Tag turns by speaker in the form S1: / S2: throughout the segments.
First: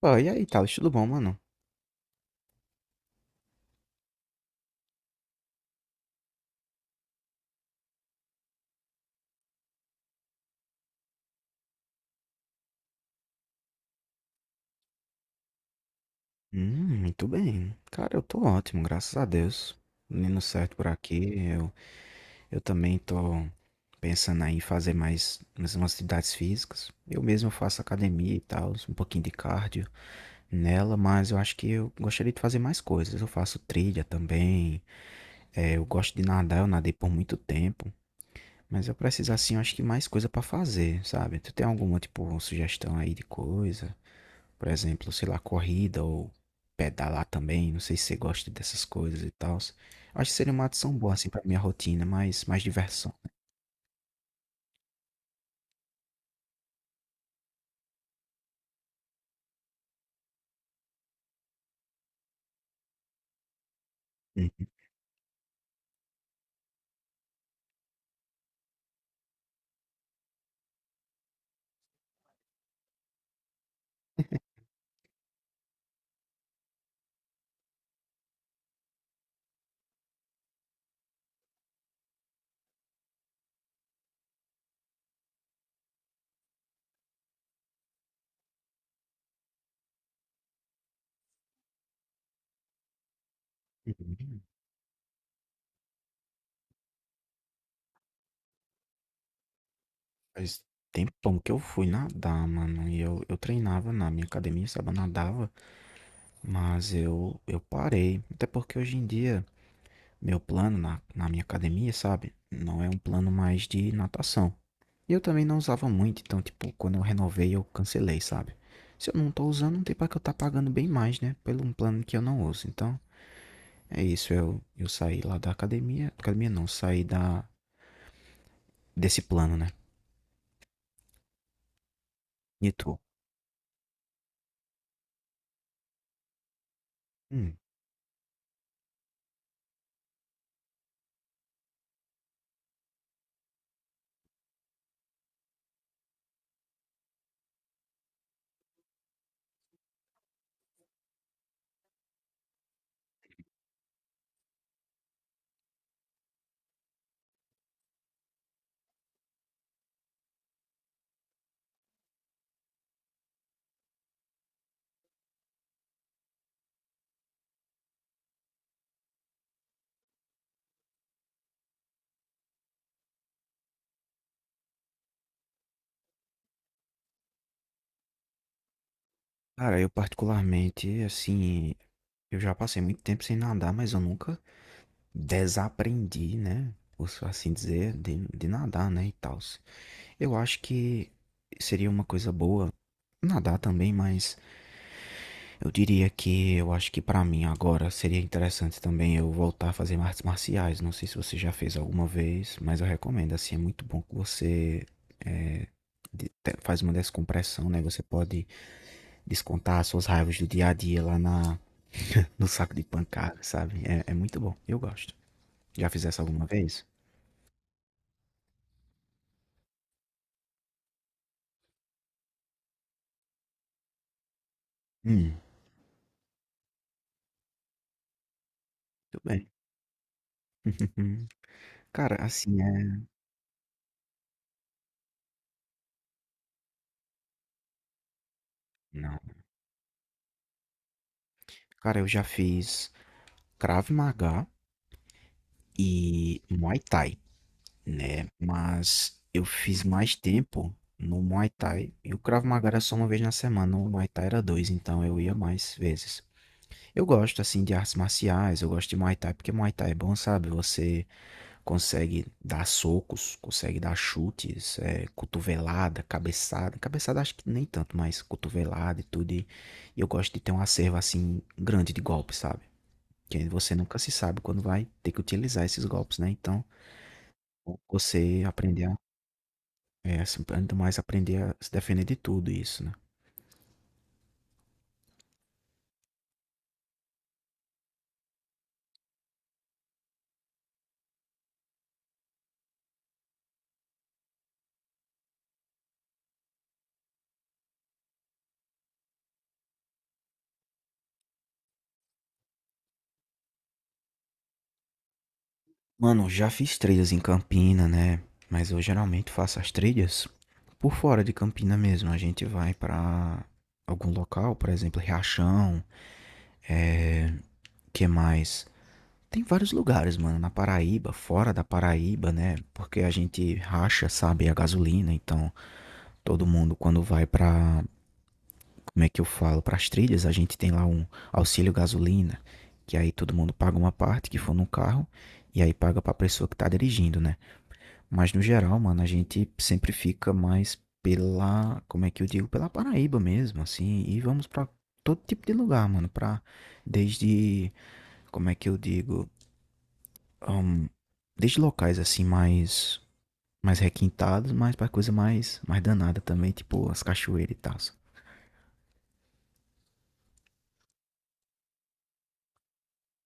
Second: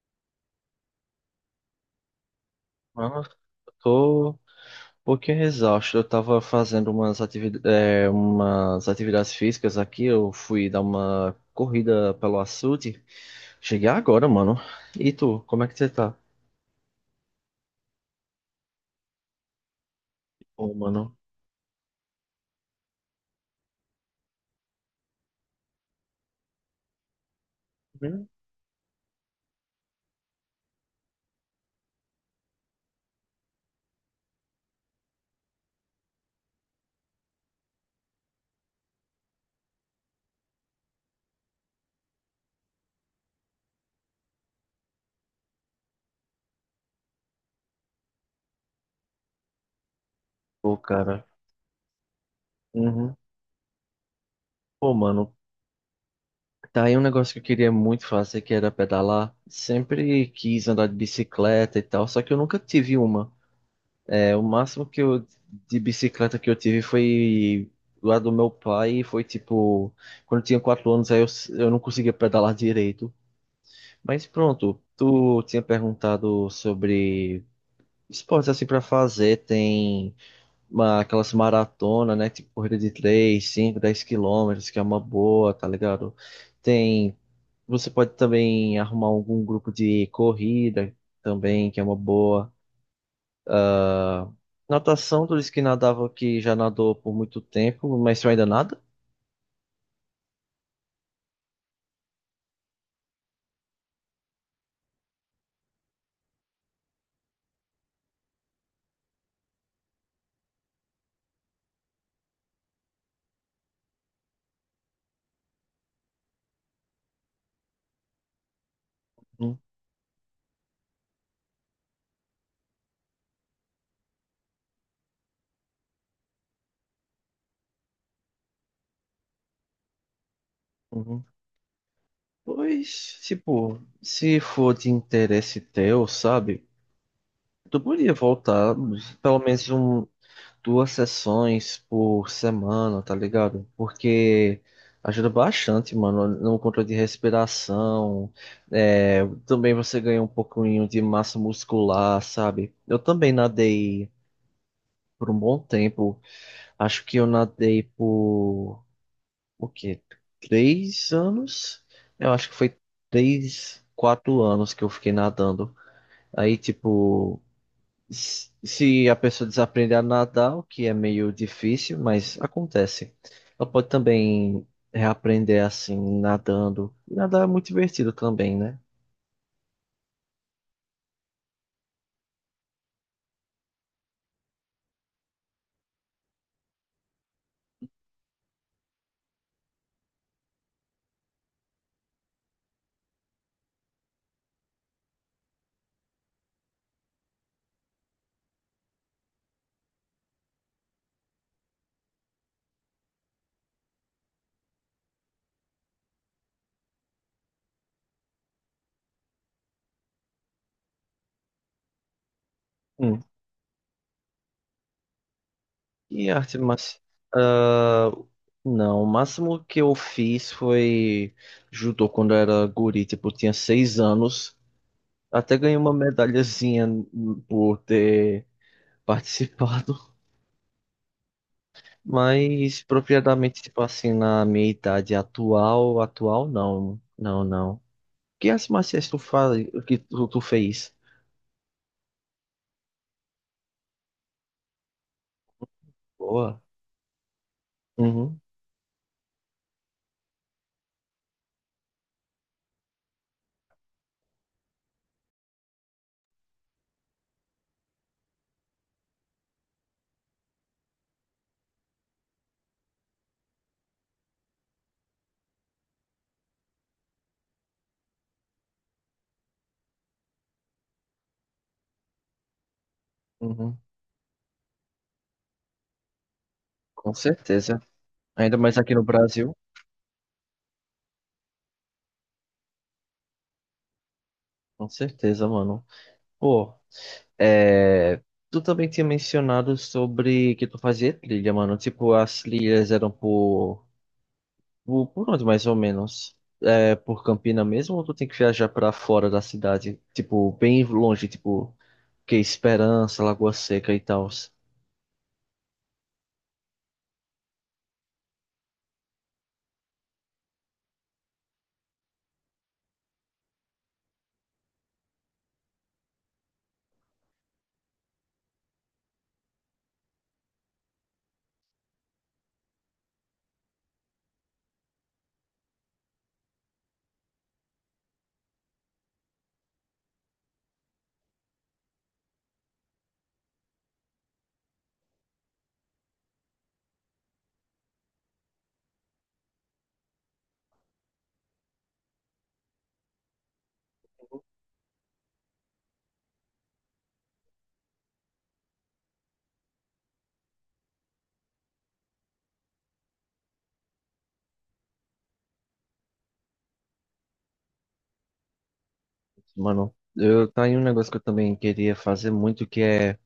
S1: Pô, e aí, Thales, tudo bom, mano?
S2: Nossa, eu tô um pouquinho exausto. Eu tava fazendo umas atividades físicas aqui. Eu fui dar uma corrida pelo açude. Cheguei agora, mano. E tu, como é que você tá?
S1: Muito bem. Cara, eu tô ótimo, graças a Deus. Menino
S2: Pô,
S1: certo por
S2: mano.
S1: aqui. Eu também tô pensando aí em fazer mais umas atividades físicas. Eu mesmo faço
S2: Hum?
S1: academia e tal, um pouquinho de cardio nela, mas eu acho que eu gostaria de fazer mais coisas. Eu faço trilha também. É, eu gosto de nadar, eu nadei por muito tempo. Mas eu preciso, assim, eu acho que mais coisa pra fazer, sabe? Tu tem alguma, tipo, sugestão aí de coisa? Por exemplo, sei lá, corrida ou pedalar também. Não sei se você gosta dessas coisas e tal. Acho que seria uma
S2: Pô,
S1: adição boa,
S2: cara.
S1: assim, pra minha rotina, mas mais diversão.
S2: Uhum. Pô, mano. Tá aí um negócio que eu queria muito fazer, que era pedalar. Sempre quis andar de bicicleta e tal, só que eu nunca tive uma. É, o
S1: Né?
S2: máximo que eu de bicicleta que eu tive foi lá do meu pai, e foi tipo, quando eu tinha 4 anos, eu não conseguia pedalar direito. Mas pronto, tu tinha perguntado sobre esportes assim pra fazer, tem aquelas maratonas, né? Tipo corrida de 3, 5, 10 quilômetros, que é uma boa, tá ligado? Tem, você pode também arrumar algum grupo de corrida também, que é uma boa.
S1: Uhum.
S2: Natação, tu disse que já nadou por muito tempo, mas tu ainda nada?
S1: Faz tempão que eu fui nadar, mano. E eu treinava na minha academia, sabe? Eu nadava, mas eu parei. Até porque hoje em dia, meu plano na minha academia, sabe? Não é um plano mais de natação. E eu também não usava muito, então, tipo, quando eu renovei, eu cancelei, sabe? Se eu não tô
S2: Hum,
S1: usando, não tem pra que eu tá pagando bem mais, né? Pelo um plano que eu não uso. Então, é isso. Eu saí lá da academia. Academia não, saí desse plano, né?
S2: uhum.
S1: E tu?
S2: Pois, tipo, se for de interesse teu, sabe?
S1: Hum,
S2: Tu podia voltar pelo menos 2 sessões por semana, tá ligado? Porque ajuda bastante, mano, no controle de respiração. É, também você ganha um pouquinho de massa muscular, sabe? Eu também nadei por um bom tempo. Acho que eu nadei por o quê? 3 anos? Eu acho que foi 3, 4 anos que eu fiquei nadando. Aí, tipo, se a pessoa desaprender a nadar, o que é meio difícil, mas acontece. Ela pode também reaprender assim, nadando. E nadar é muito divertido também, né?
S1: cara, eu particularmente, assim, eu já passei muito tempo sem nadar, mas eu nunca desaprendi, né? Por assim dizer, de nadar, né? E tal. Eu acho que seria uma coisa boa nadar também, mas eu diria que eu acho que pra mim agora seria interessante também eu voltar a fazer artes marciais. Não sei se você já fez alguma vez, mas eu recomendo. Assim, é muito bom que você é, faz uma descompressão, né? Você pode descontar as suas raivas do dia a dia lá no saco de
S2: Hum.
S1: pancada, sabe? É muito bom. Eu gosto. Já fizesse
S2: E
S1: alguma
S2: arte
S1: vez?
S2: marcial. Não, o máximo que eu fiz foi judô quando eu era guri, tipo, eu tinha 6 anos.
S1: Hum,
S2: Até ganhei uma medalhazinha por ter
S1: tudo bem.
S2: participado,
S1: Cara, assim
S2: mas
S1: é.
S2: propriamente, tipo assim, na minha idade atual, não, não. Que as marciais
S1: Não.
S2: tu faz, tu fez?
S1: Cara, eu já fiz Krav Maga e
S2: Boa.
S1: Muay Thai. Né?
S2: Uhum,
S1: Mas eu fiz mais tempo no Muay Thai. E o Krav Maga era só uma vez na semana, o Muay Thai era dois, então eu ia mais vezes. Eu gosto, assim, de artes marciais, eu gosto de Muay Thai, porque Muay Thai é bom, sabe? Você consegue dar socos, consegue dar chutes, cotovelada, cabeçada. Cabeçada acho que nem tanto, mas cotovelada e tudo. E eu gosto de ter um acervo, assim, grande de golpes, sabe? Que você
S2: uhum,
S1: nunca se sabe quando vai ter que utilizar esses golpes, né? Então,
S2: com certeza.
S1: você
S2: Ainda mais
S1: aprender
S2: aqui no Brasil,
S1: assim, ainda mais aprender a se defender de tudo isso, né?
S2: com certeza, mano. Pô, é... Tu também tinha mencionado sobre que tu fazia trilha, mano. Tipo, as trilhas eram por por onde mais ou menos? É por Campina mesmo ou tu tem que viajar pra fora da cidade? Tipo, bem longe, tipo, que é Esperança, Lagoa Seca e tal.
S1: Mano, já fiz trilhas em Campina, né? Mas eu geralmente faço as trilhas por fora de Campina mesmo. A gente vai pra algum local, por exemplo, Riachão, é... que mais? Tem vários lugares, mano, na Paraíba, fora da Paraíba, né? Porque a gente racha, sabe, a gasolina, então todo mundo quando vai pra como é que eu falo, para as trilhas, a gente tem lá um auxílio gasolina, que aí todo mundo paga uma parte que for no carro e aí paga para a pessoa que tá dirigindo, né? Mas no geral, mano, a gente sempre fica mais pela, como é que eu digo, pela Paraíba mesmo, assim, e vamos para todo tipo de lugar, mano, para desde, como é que eu digo, ahn, desde locais assim mais requintados, mas para coisa mais danada também, tipo as cachoeiras e tal.
S2: Mano, eu tá aí um negócio que eu também queria fazer muito, que é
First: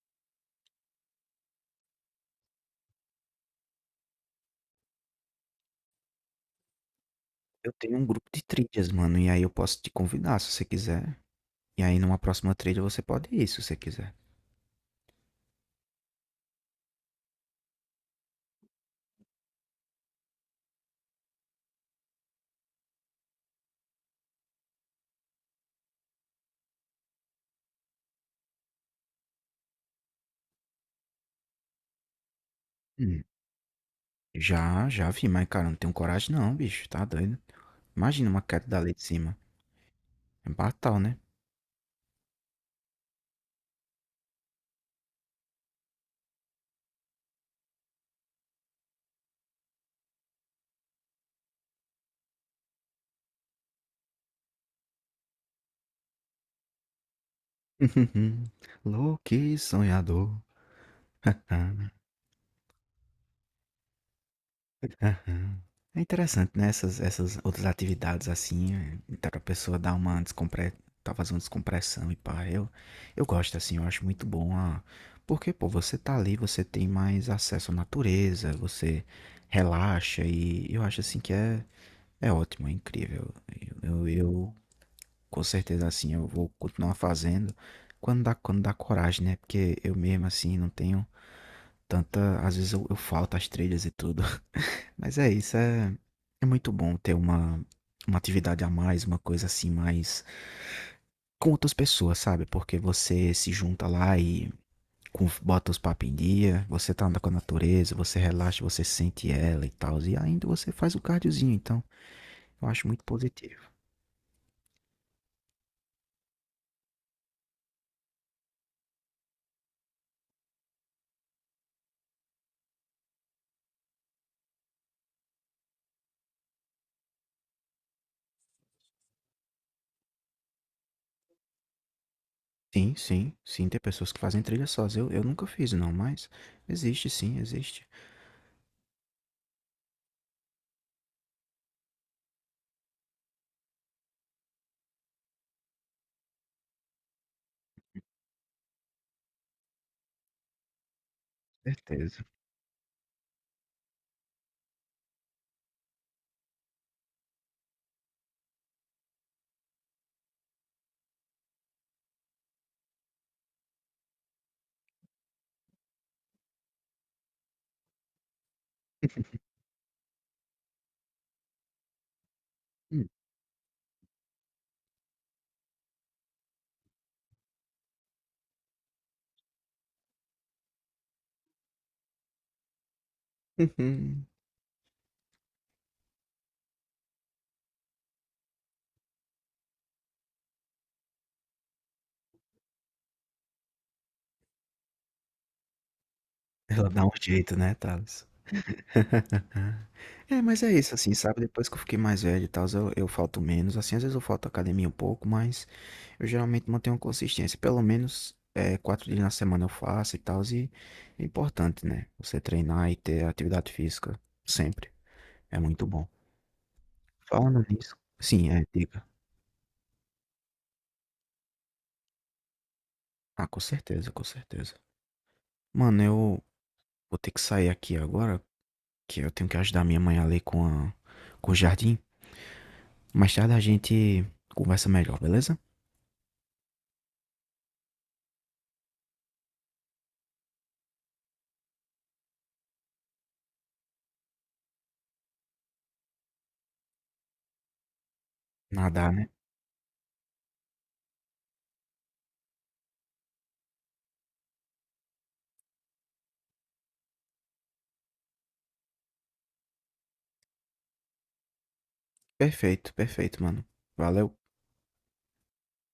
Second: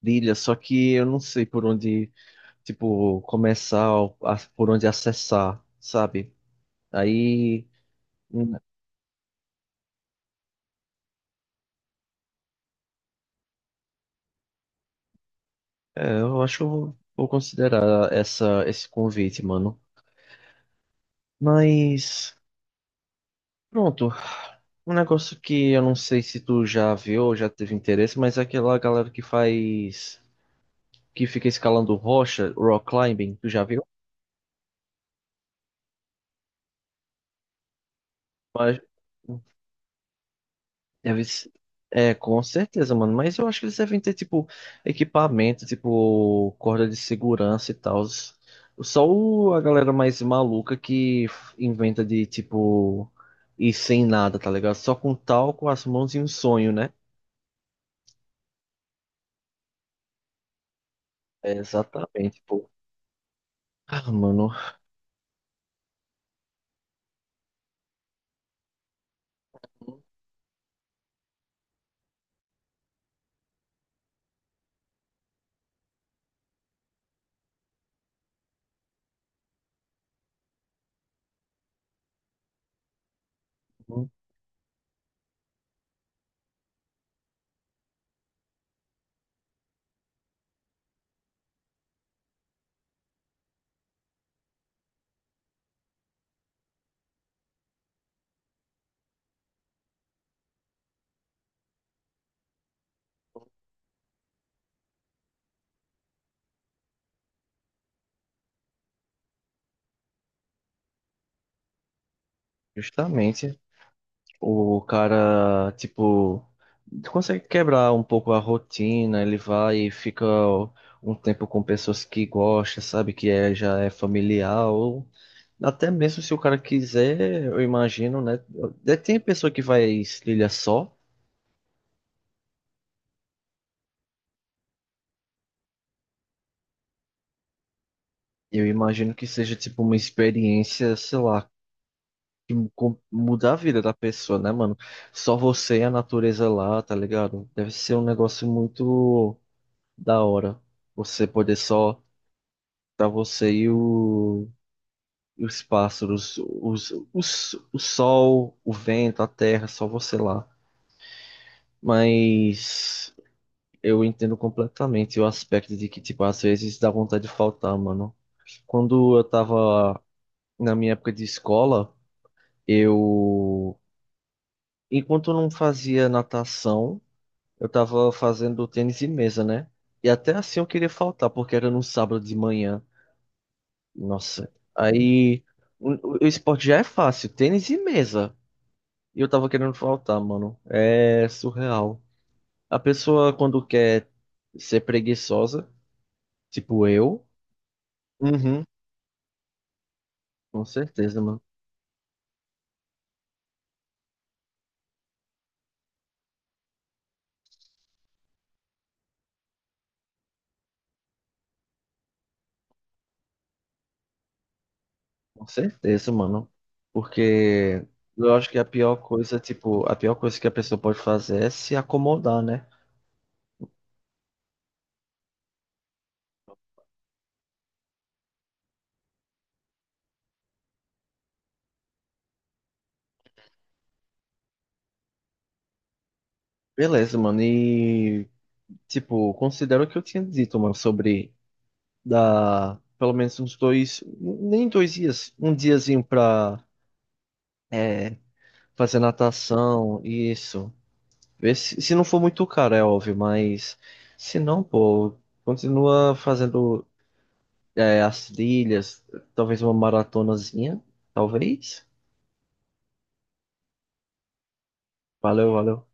S2: trilha, só que eu não sei por onde, tipo, começar, por onde acessar, sabe? Aí,
S1: Eu tenho um grupo de
S2: hum,
S1: trilhas, mano, e aí eu posso te convidar se você quiser. E aí numa próxima trilha você pode ir se você quiser.
S2: eu acho que eu vou, vou considerar esse convite, mano. Mas. Pronto. Um negócio que eu não sei se tu já viu ou já teve interesse, mas é aquela galera que faz, que fica escalando rocha, rock
S1: Hum.
S2: climbing, tu já viu?
S1: Já vi, mas cara, eu não tenho coragem não, bicho, tá doido? Imagina uma queda
S2: Mas
S1: dali de cima. É fatal, né?
S2: deve ser- com certeza, mano. Mas eu acho que eles devem ter, tipo, equipamento, tipo, corda de segurança e tal. Só a galera mais maluca que inventa de, tipo, ir sem nada, tá ligado? Só com tal com as mãos e um sonho, né?
S1: Louco e sonhador.
S2: É, exatamente, pô. Ah, mano.
S1: Aham. É interessante, né, essas outras atividades, assim, dá pra pessoa dar uma descompre tá fazendo descompressão e pá, eu gosto, assim, eu acho muito bom a porque, pô, você tá ali, você tem mais acesso à natureza, você relaxa e eu acho, assim, que é ótimo, é incrível. Eu, com certeza, assim, eu vou continuar fazendo quando dá coragem, né, porque eu mesmo, assim, não tenho tanta às vezes eu falto às trilhas e tudo. Mas é isso, é muito bom ter uma atividade a mais, uma coisa assim mais com outras pessoas, sabe? Porque você se junta lá e bota os papos em dia, você tá andando com a natureza, você relaxa, você sente ela e tal, e ainda você faz o cardiozinho, então eu acho muito
S2: Justamente,
S1: positivo.
S2: o cara, tipo, consegue quebrar um pouco a rotina, ele vai e fica um tempo com pessoas que gosta, sabe, já é familiar, ou até mesmo se o cara quiser, eu imagino, né, até tem pessoa que vai trilha só,
S1: Sim, sim, sim, tem pessoas que fazem trilha sós. Eu nunca fiz, não, mas existe, sim, existe.
S2: eu imagino que seja, tipo, uma experiência, sei lá, que muda a vida da pessoa, né, mano, só você e a natureza lá, tá ligado? Deve ser um negócio muito... da hora. Você poder só
S1: Certeza.
S2: tá você e os pássaros, o sol, o vento, a terra, só você lá. Mas eu entendo completamente o aspecto de que, tipo, às vezes dá vontade de faltar, mano. Quando eu tava na minha época de escola,
S1: Hum.
S2: eu, enquanto eu não fazia natação, eu tava fazendo tênis de mesa, né? E até assim eu queria faltar, porque era no sábado de manhã. Nossa, aí o esporte já é fácil, tênis e mesa. E eu tava querendo faltar, mano. É surreal. A pessoa quando quer ser preguiçosa, tipo
S1: Ela dá um
S2: eu,
S1: jeito, né, Thales?
S2: uhum,
S1: É, mas
S2: com
S1: é isso, assim,
S2: certeza, mano.
S1: sabe? Depois que eu fiquei mais velho e tal, eu falto menos. Assim, às vezes eu falto à academia um pouco, mas eu geralmente mantenho uma consistência. Pelo menos 4 dias na semana eu faço e tal. E é importante, né? Você treinar e ter atividade física sempre.
S2: Com
S1: É muito bom.
S2: certeza, mano.
S1: Falando
S2: Porque
S1: nisso.
S2: eu
S1: Sim,
S2: acho que
S1: é,
S2: a pior
S1: diga.
S2: coisa, tipo, a pior coisa que a pessoa pode fazer é se acomodar, né?
S1: Ah, com certeza, com certeza. Mano, eu vou ter que sair aqui agora, que eu tenho que ajudar minha mãe ali com o jardim. Mais tarde a gente conversa melhor, beleza?
S2: Beleza, mano. E, tipo, considero o que eu tinha dito, mano, sobre dá pelo menos uns dois, nem dois dias, um diazinho pra é, fazer
S1: Nada, né?
S2: natação, isso. Ver se, se não for muito caro, é óbvio, mas se não, pô, continua fazendo as trilhas, talvez uma maratonazinha, talvez.
S1: Perfeito, perfeito, mano. Valeu.
S2: Valeu, valeu.